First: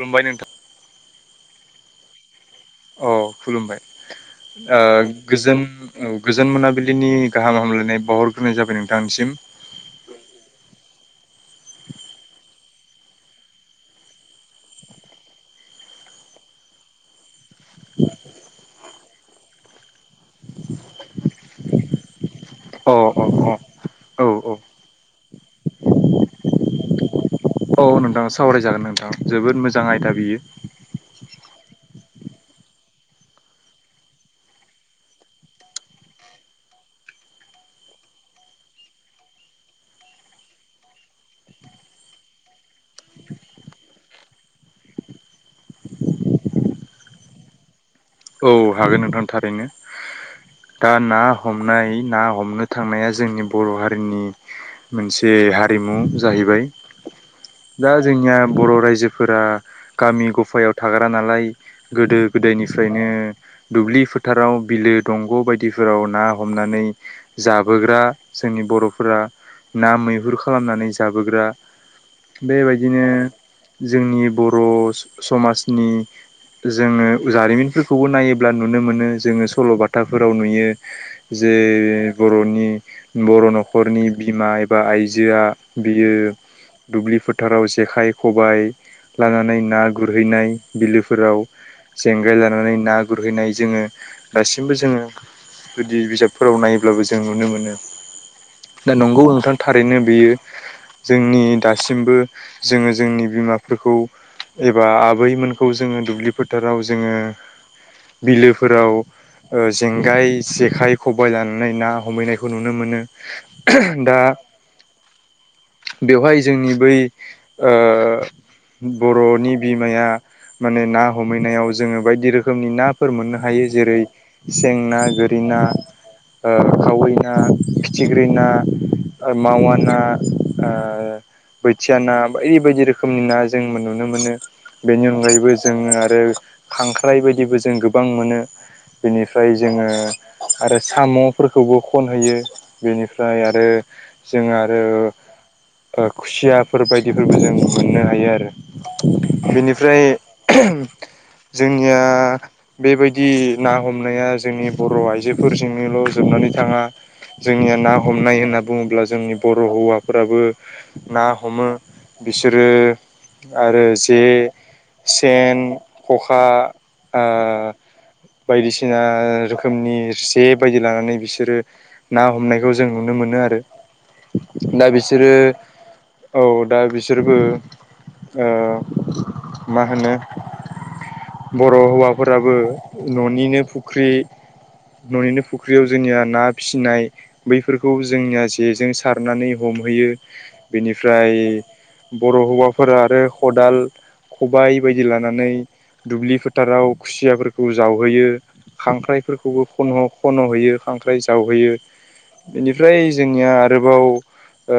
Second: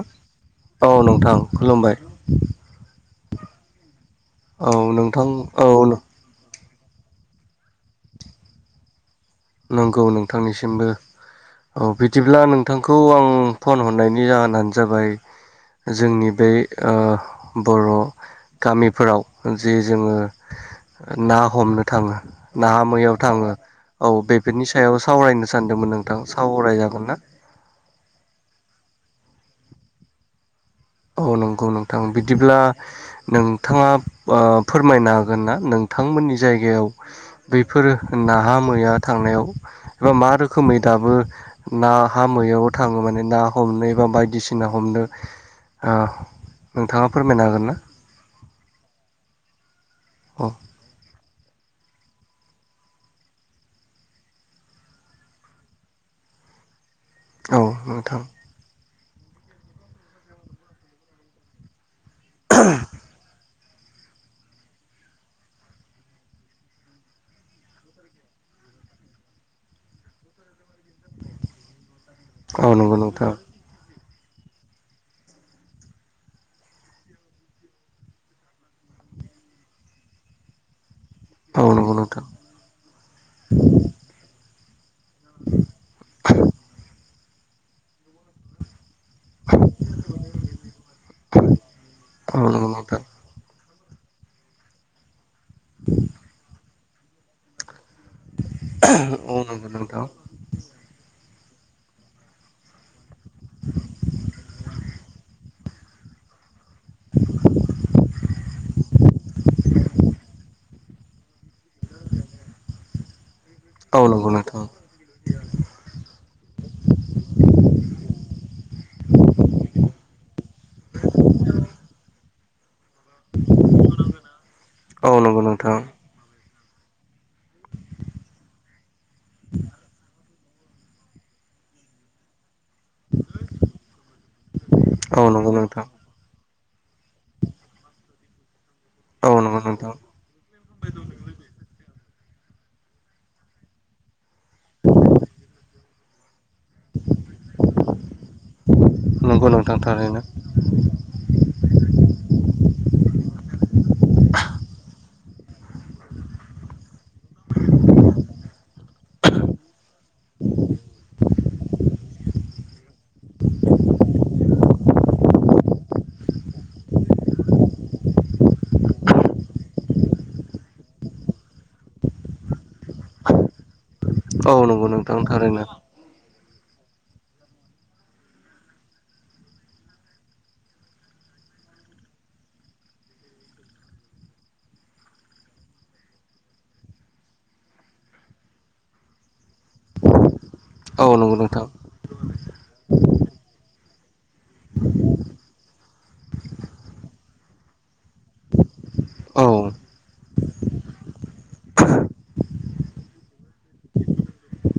खुलुमबाय नोंथां। औ नोंथां खुलुमबाय अ खुलुमबाय औ नोंथां गोजोन औ गोजोन मोनाबिलि दिनैनि गाहाम हामलायनाय बावहरग्रोनाय जाबाय नोंथांनिसिम नंगौ नोंथांनिसिमबो औ बिदिब्ला नोंथांखौ आं फन हरनायनि जाहोनानो जाबाय जोंनि बै बर' गामिफोराव जि जोङो ना हमनो थाङो नाहा अ मैहायाव थाङो अ औ बेफोरनि सायाव सावरायनो सानदोंमोन नोंथां सावरायजागोन ना नोंथाङा सावरायजागोन नोंथां जोबोद मोजां आयदा बियो औ नंगौ नोंथां बिदिब्ला नोंथाङा फोरमायनो हागोन ना नोंथां नि जायगायाव बैफोर नाहा मैहा थांनायाव एबा मा रोखोमै दाबो नाहा मैाहायाव थाङो माने ना हमनो एबा बायदिसिना हमनो नोंथाङा फोरमायनो हागोन ना औ हागोन नोंथां थारैनो औ दा ना हमनाय ना हमनो थांनाया जोंनि बर' हारिनि मोनसे हारिमु जाहैबाय औ दा नोंथां जोंनिया बर' रायजो फोरा गामि गफायाव थाग्रा नालाय गोदो गोदाय निफ्रायनो दुब्लि फोथाराव बिलो दंग' बायदिफोराव ना हमनानै जाबोग्रा जोंनि बर'फोरा ना मैहुर खालामनानै जाबोग्रा औ नंगौ बेबायदिनो नोंथां जोंनि बर' समाजनि जोङो जारिमिन फोरखौबो नायोब्ला नुनो मोनो जोङो सल'बाथाफोराव नुयो जे औ नंगौ नोंथां बर'नि बर' न'खरनि बिमा बा आइजोआ बियो दुब्लि फोथाराव जेखाइ खबाय लानानै ना गुरहैनाय बिलोफोराव जेंगाय औ नंगौ लानानै ना नोंथां गुरहैनाय जोङो दासिमबो जोङो जुदि बिजाबफोराव नायोब्लाबो जों नुनो मोनो दा नंगौ औ नोंथां नंगौ थारैनो नोंथां बेयो जोंनि दासिमबो जोङो जोंनि बिमाफोरखौ एबा आबैमोन खौ जोङो दुब्लि फोथाराव जोङो बिलोफोराव खबाय लानानै ना हमहैनायखौ नुनो मोनो औ दा नंगौ नोंथां बेवहाय जोंनि बै ओ बर'नि बिमाया माने ना हमहैनायाव जोङो बायदि रोखोमनि नाफोर मोननो हायो जेरै सें ना औ नंगौ गोरि ना नोंथां ओ खावै ना फिथिख्रि ना मावा ना ओ बोथिया ना बायदि बायदि रोखोमनि ना जों नुनो मोनो बेनि औ अनगायैबो नंगौ नोंथां जोङो आरो खांख्राइ बायदिबो जों गोबां मोनो औ बेनिफ्राय नंगौ जोङो नोंथां आरो साम'फोरखौबो खन होयो बेनिफ्राय आरो जों आरो ओ खुसिया फोर बायदिफोरबो जों मोननो हायो आरो नंगौ नोंथां बेनिफ्राय थारैनो जोंनिया बेबायदि ना हमनाया जोंनि बर' आइजोफोरजोंनोल' जोबनानै थाङा जोंनिया ना हमनाय होनना बुङोब्ला जोंनि बर' हौवाफोराबो ना हमो बिसोरो आरो जे सेन खखा ओ बायदिसिना रोखोमनि जे बायदि लानानै बिसोरो ना हमनायखौ जों नुनो मो- मोनो आरो। औ नंगौ दा नोंथां बिसोरो थारैनो औ दा बिसोरबो ओ मा होनो बर' हौवाफोराबो न'निनो फुख्रि न'निनो फुख्रियाव जोंनिया ना फिसिनाय बैफोरखौ जोंनिया जेजों सारनानै ह- हमहैयो औ नंगौ बेनिफ्राय नोंथां बर' हौवाफोरा आरो खदाल खबाय बायदि लानानै दुब्लि फोथाराव खुसियाफोरखौ जावहोयो औ खांख्राइफोरखौबो ख'न' खन'हैयो खांख्राइ जावहैयो। बेनिफ्राय जोंनिया आरोबाव ओ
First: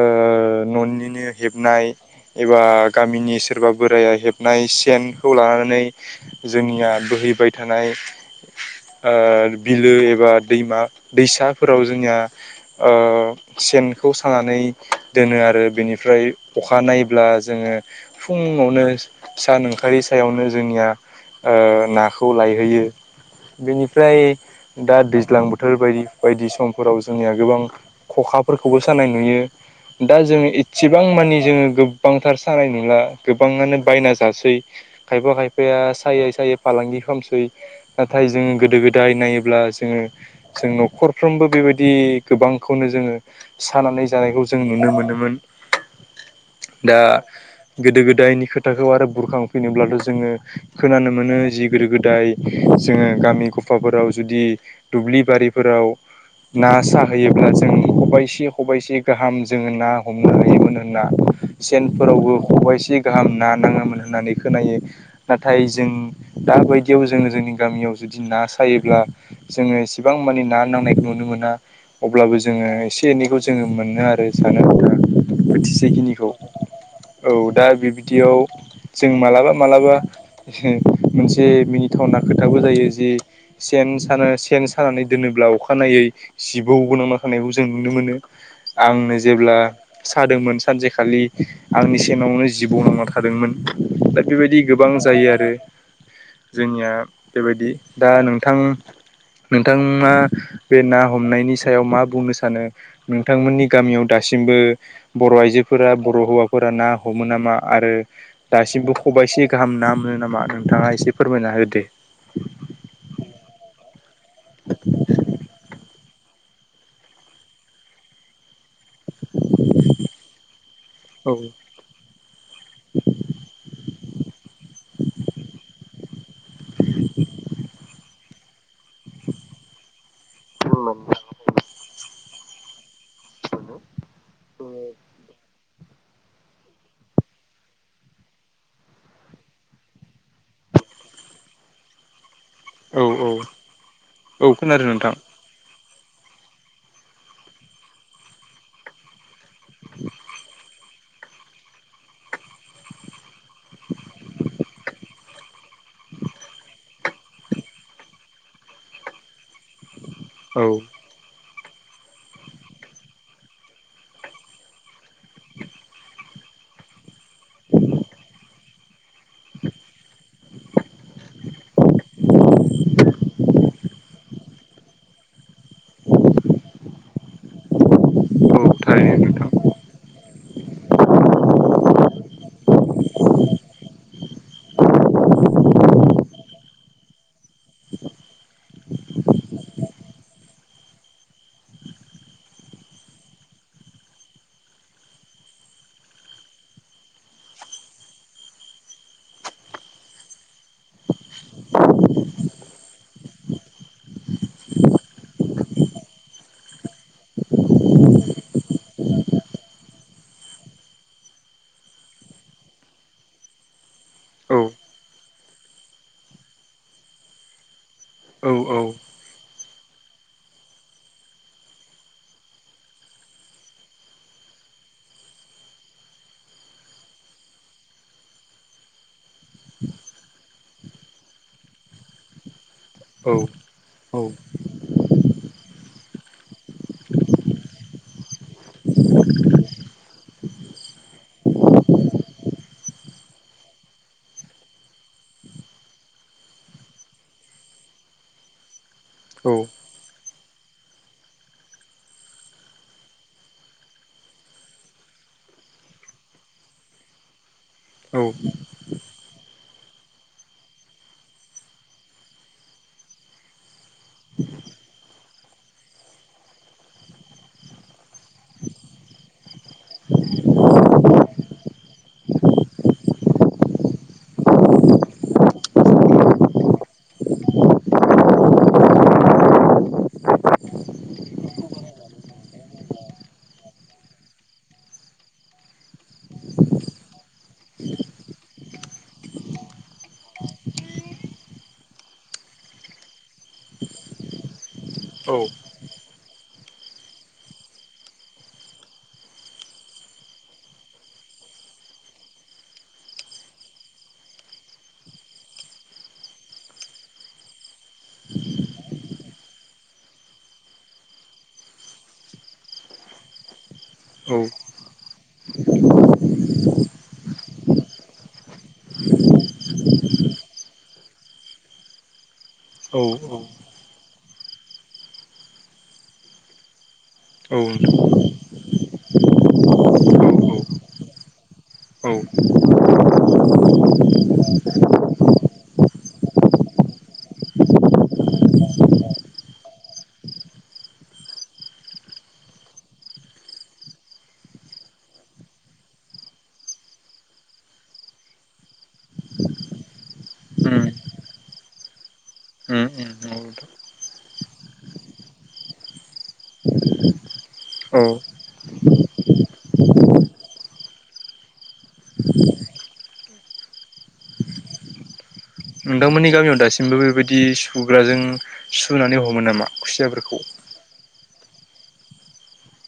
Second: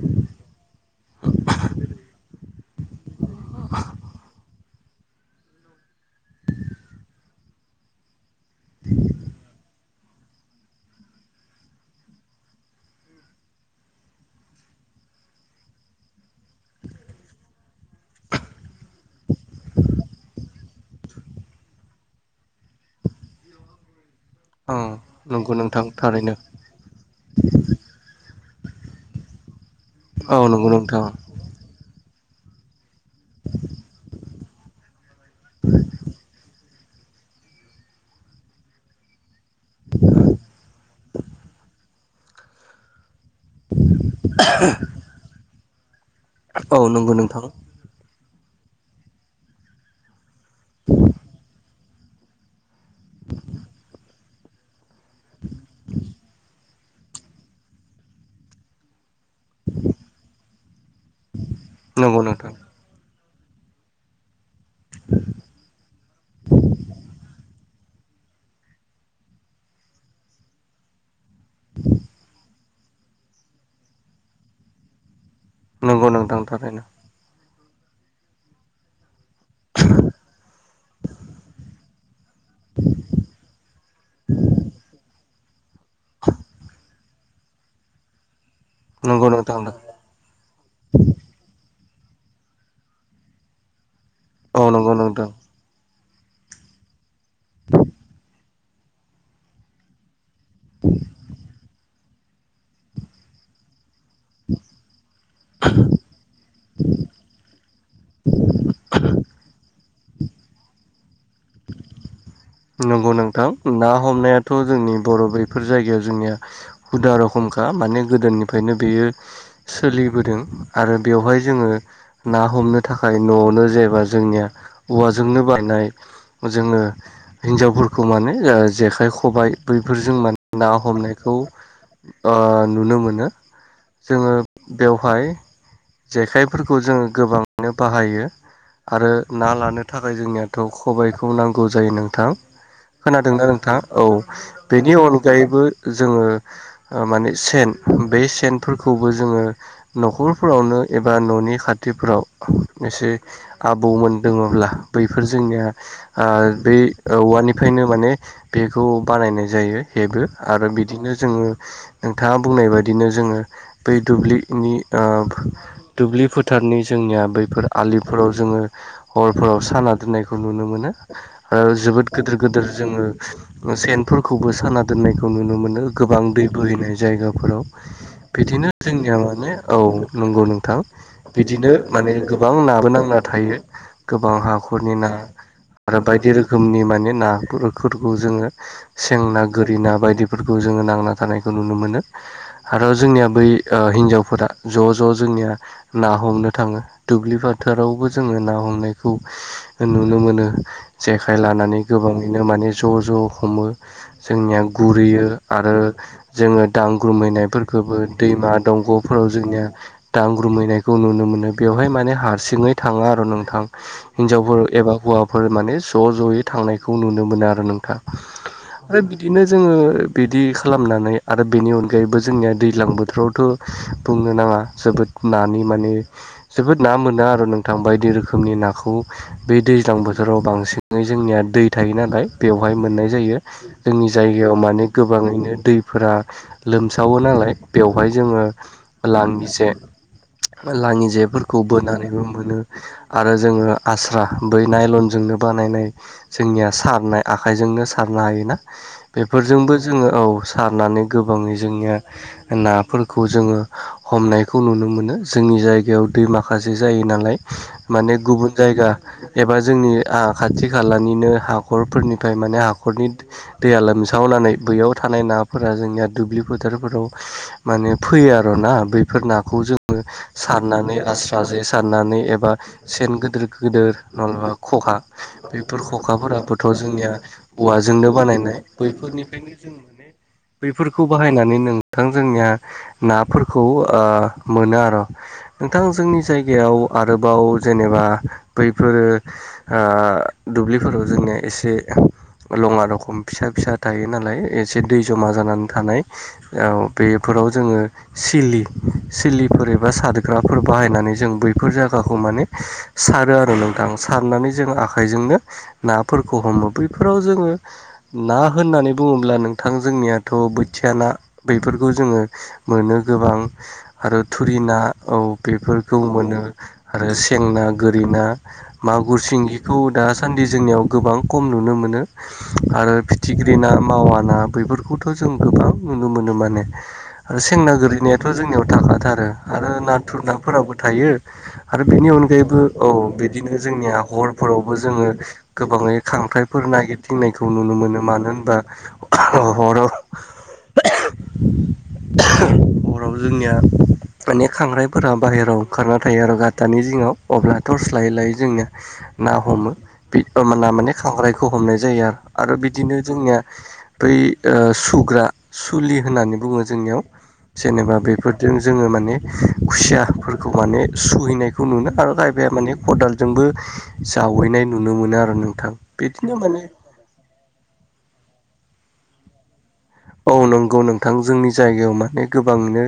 न'निनो हेबनाय एबा गामिनि सोरबा बोराया हेबनाय सेनखौ लानानै जोंनिया बोहैबाय थानाय ओ बिलो एबा दैमा दैसाफोराव जोंनिया ओ सेनखौ सानानै दोनो आरो बेनिफ्राय अखा नायब्ला जोङो फुं आवनो सान ओंखारिनि सायावनो जोंनिया ओ नाखौ लायहोयो बेनिफ्राय औ दा दैज्लां नंगौ बोथोर नोंथां बायदि थारैनो बायदि समफोराव जोंनिया गोबां खखा फोरखौबो सानाय नुयो दा औ जोङो नंगौ नोंथां एसेबां मानि जोङो गोबांथार सानाय नुला गोबाङानो बायना जासै खायफा खायफा फाया सायै सायै फालांगि खालामसै नाथाय जों गोदो गोदाय नायोब्ला जोङो जों न'खरफ्रोमबो बेबायदि गोबांखौनो जोङो सानानै जानायखौ जों नुनो मोनोमोन। औ दा नंगौ नोंथां गोदो गोदायनि खोथाखौ आरो बुरखांफैनोब्लाथ' जोङो खोनानो मोनो जि गोदो गोदाय जोङो गामि गफाफोराव जुदि दुब्लि बारि फोराव ना साहैयोब्ला जों खबाइसे खबाइसे गाहाम जोङो ना हमनो हायोमोन होनना नंगौ सेनफोरावबो नोंथां खबाइसे गाहाम ना नाङोमोन होननानै खोनायो नाथाय जों दाबायदियाव जोङो जोंनि गामियाव जुदि ना सायोब्ला जोङो एसेबां मानि ना नांनायखौ नुनो मोना अब्लाबो जोङो एसे एनैखौ जोङो मोनो आरो जानो आनथा नंगौ नोंथां थारैनो औ दा बिबदियाव जों मालाबा मालाबा मोनसे मिनिथावना खोथाबो जायो जिे सेन सा सेन सानानै दोनोब्ला अखानायै जिबौ गोनांना थानायखौ जों नुनो मोनो आंनो नंगौ नोंथां जेब्ला औ सादोंमोन सानसेखालि आंनि सेनावनो जिबौ नांना थादोंमोन दा बेबायदि गोबां नंगौ नोंथां जायो आरो जोंनिया बेबायदि दा नोंथां नोंथां मा बे ना हमनायनि सायाव मा बुंनो सानो नोंथांमोननि गामियाव दासिम सिमबो बर' आइजोफोरा बर' हौवाफोरा ना हमो नामा आरो दासिमबो खबाइसे गाहाम ना मोनो नामा नोंथाङा एसे फोरमायना होदो। नंगौ नोंथां ना हमनायाथ' जोंनि बर' बेफोर जायगायाव जोंनिया हुदा रखमखा माने गोदोनि फायनो बेयो सोलिबोदों आरो औ बेवहाय जोङो ना हमनो थाखाय न' नो जेनेबा जोंनिया औवाजोंनो बानायनाय जोङो माने ओ जेखाइ, खबाइ बैफोरजों माने ना हमनायखौ ओ नुनो मोनो ओ जोङो बेवहाय जेखाइफोरखौ जोङो गोबाङैनो बाहायो। आरो ना लानो थाखाय जोंनियाथ' खबायाइखौ नांगौ जायो नोंथां। औ औ खोनादोंना नोंथाङा? औ खोनादों बेनि नोंथां अनगायैबो जोङो माने सेन बे सेनफोरखौबो जोङो न'खरफोरावनो एबा न'नि खाथिफ्राव एसे आबौमोन दङब्ला बैफोर जोंनिया ओ बै औवानिफ्रायनो माने बेखौ बानायनाय जायो हेबो औ आरो बिदिनो जोङो नोंथाङा बुंनाय बादिनो जोङो बै दुब्लिनि दुब्लि फोथार नि जोंनिया बैफोर आलिफोराव जोङो हरफोराव साना दोननायखौ नुनो मोनो आ जोबोद गोदोर गोदोर जोङो सेनफोर खौबो साना दोननायखौ नुनो मोनो गोबां दै बोहैनाय जायगाफोराव औ बिदिनो थारैनो जोंनिया नोंथां माने औ नंगौ नंगौ नोंथां बिदिनो माने गोबां नाबो नांना थायो। गोबां हाखरनि ना आरो बायदि रो खोमनि माने नाफोरखौ जोङो सेंना, गोरि ना बायदिफोरखौ जोङो नांना थानायखौ नुनो मोनो आरो जोंनिया बै हिनजावफोरा ज' ज' जोंनिया ना हमनो थाङो दुब्लि फोथारावबो जो ना हमनाय नुनो मोनो जे खाइ लानानै गोबाङैनो माने ज' ज' हमो जोंनिया गुरैयो आरो जोङो दांग्रोमहैनायफोरखौबो दैमा दंग'फोराव जोंनिया दांग्रोमहैनायखौ नुनो मोनो बेयावहाय मान हारसिङै थाङा आरो नोंथां औ हिनजावफोरबा हौवाफोर माने ज' ज'यै थांनायखौ नुनो मोनो आरो नोंथां औ औ आरो बिदिनो जोङो बिदि खालामनानै आरो बेनि अनगायैबो जोंनिया दैलां बोथोरावथ' बुंनो नाङा जोबोद ना नि माने जोबोद ना मोनो आरो नोंथां बायदि रोखोमनि नाखौ बे दैज्लां बोथोराव बांसिन जोंनिया दै थायो नालाय बेवहाय मोननाय औ जायो जोंनि औ जायगायाव माने गोबाङै दैफोरा लोमसावो नालाय बेवहाय जोङो लाङि जे लाङि जेफोरखौ बोनानैबो मोनो आरो जोङो आस्रा बै नायलनजोंनो बानायनाय जोंनिया सारनाय आखाइजोंनो सारनो हायोना औ औ बेफोरजोंबो जोङो औ सारनानै गोबाङै जोंनिया नाफोरखौ जोङो हमनायखौ नुनो मोनो जों जोंनि जायगायाव दै माखासे जायो नालाय माने गुबुन जायगा एबा जोंनि आंहा खाथि खालानिनो हाखरफोरनिफ्राय माने हाखरनि दैया लोमसावनानै बैयाव था नाय नाफोरा जोंनिया दुब्लि फोथारफोराव माने फैयो आर ना बैफोर नाखौ जोङो सारनानै आस्रा जै सारनानै एबा सेन गिदिर गिदिर नलबा खखा बेफोर खखाफोराबोथ' जोंनिया औवाजोंनो बानायनाय बैफोरनिफ्रायनो जों माने बेफोरखौ बाहायनानै नोंथां जोंनिया नाफोरखौ ओ मोनो आरो। नोंथां जोंनि जायगायाव आरोबाव जेनेबा बैफोरो ओ दुब्लिफोराव जोंनिया एसे लङा रखम फिसा फिसा थायो नालाय एसे दै जमा जानानै थानाय औ बेफोराव जोङो सिलि सिलिफोर एबा सादग्राफोर बाहायनानै जों बैफोर जायगाखौ माने सारो आरो नोंथां। सारनानै जों आखाइजोंनो नाफोरखौ हमो बैफोराव जोङो ना होननानै बुङोब्ला नोंथां जोंनियाथ' बोथिया ना बेफोरखौ जोङो मोनो गोबां आरो थुरि ना औ बेफोरखौ मोनो आरो सेंना, गोरि ना मागुर, सिंगिखौ दासान्दि जोंनियाव गोबां खम नुनो मोनो। आरो फिथिख्रि ना, मावा ना बेफोरखौथ' जों गोबां नुनो मोनो माने आरो सेंना औ गोलैनायाथ' जोंनियाव थाखाथारो। आरो नाथुर नाफोराबो थायो आरो बेनि अनगायैबो औ बिदिनो जोंनिया हरफोरावबो जोंङो गोबाङै खांथ्राइफोर नागिरदिंनायखौ नुनो मोनो मानो होनबा हर हराव जोंनिया मान खांराइफोरा बाहेरायाव ओंखारना थायो आरो गतानि जिङाव अब्ला टर्स लायै लायै जोंनिया ना हमोा माने खांख्रायखौ हमनाय जायो आरो आरो बिदिनो औ जोंनिया बै सुग्रा सुलि होननानै बुंङो जोंनियाव जेनेबा औ बेफोरजों जोंङो माने खुसियाफोरखौ माने सुहैनायखौ नुनो आरो जाहबायाया माने खदाल जोंबो जावैनाय नुनो मोनो आरो नोंथां नोंथांमोननि बिदिनो गामियाव माने दासिमबो बेबायदि सुग्राजों सुनानै हमो नामा औ खुसियाफोरखौ? नंगौ नोंथां जोंनि जाय म गोबांनो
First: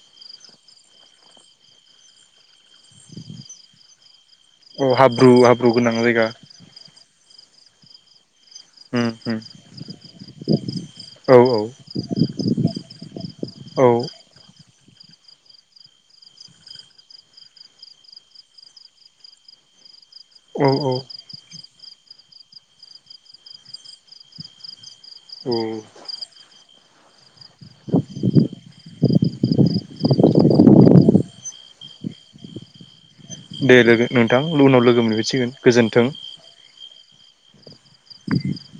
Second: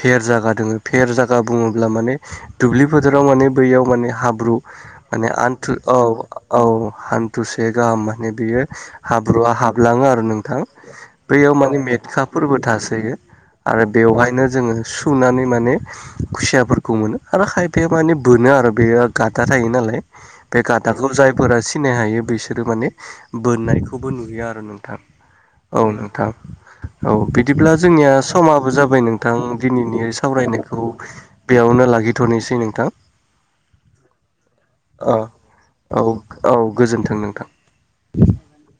फेर जा बुंङोब्ला माने दुब्लि माने बैयाव माने हाब औ हाब्रु हाब्रु मानेथु गोनां औ जायगा औ हान्थुसे गाहाम माने बेयो उम उम हाब्रुआ हाबलांङो आरो नोंथां औ बैयाव माने मेटखा फोरबो थासोयो आरो औ बेवहायनो जोंङो सुनानै माने खुसियाफोरखौ मोनो आरो खायफाया माने बोनो आरो बे गाददा थायो नालाय बे औ औ गथाखौ जायफोरा सिनाय हायो बिसोरो माने बोननायखौबो नुयो आरो नोंथां औ नों दा औ बिदिब्ला जोंनिया समाबो जाबाय नोंथां दिनैनि सावरायनायखौ बेयावनो लागिथ'नोसै नोंथां दे लोगो नोंथां उनाव लोगो औ मोनफैसिगोन गोजोन्थों। औ गोजोनथोंदों [inaudible]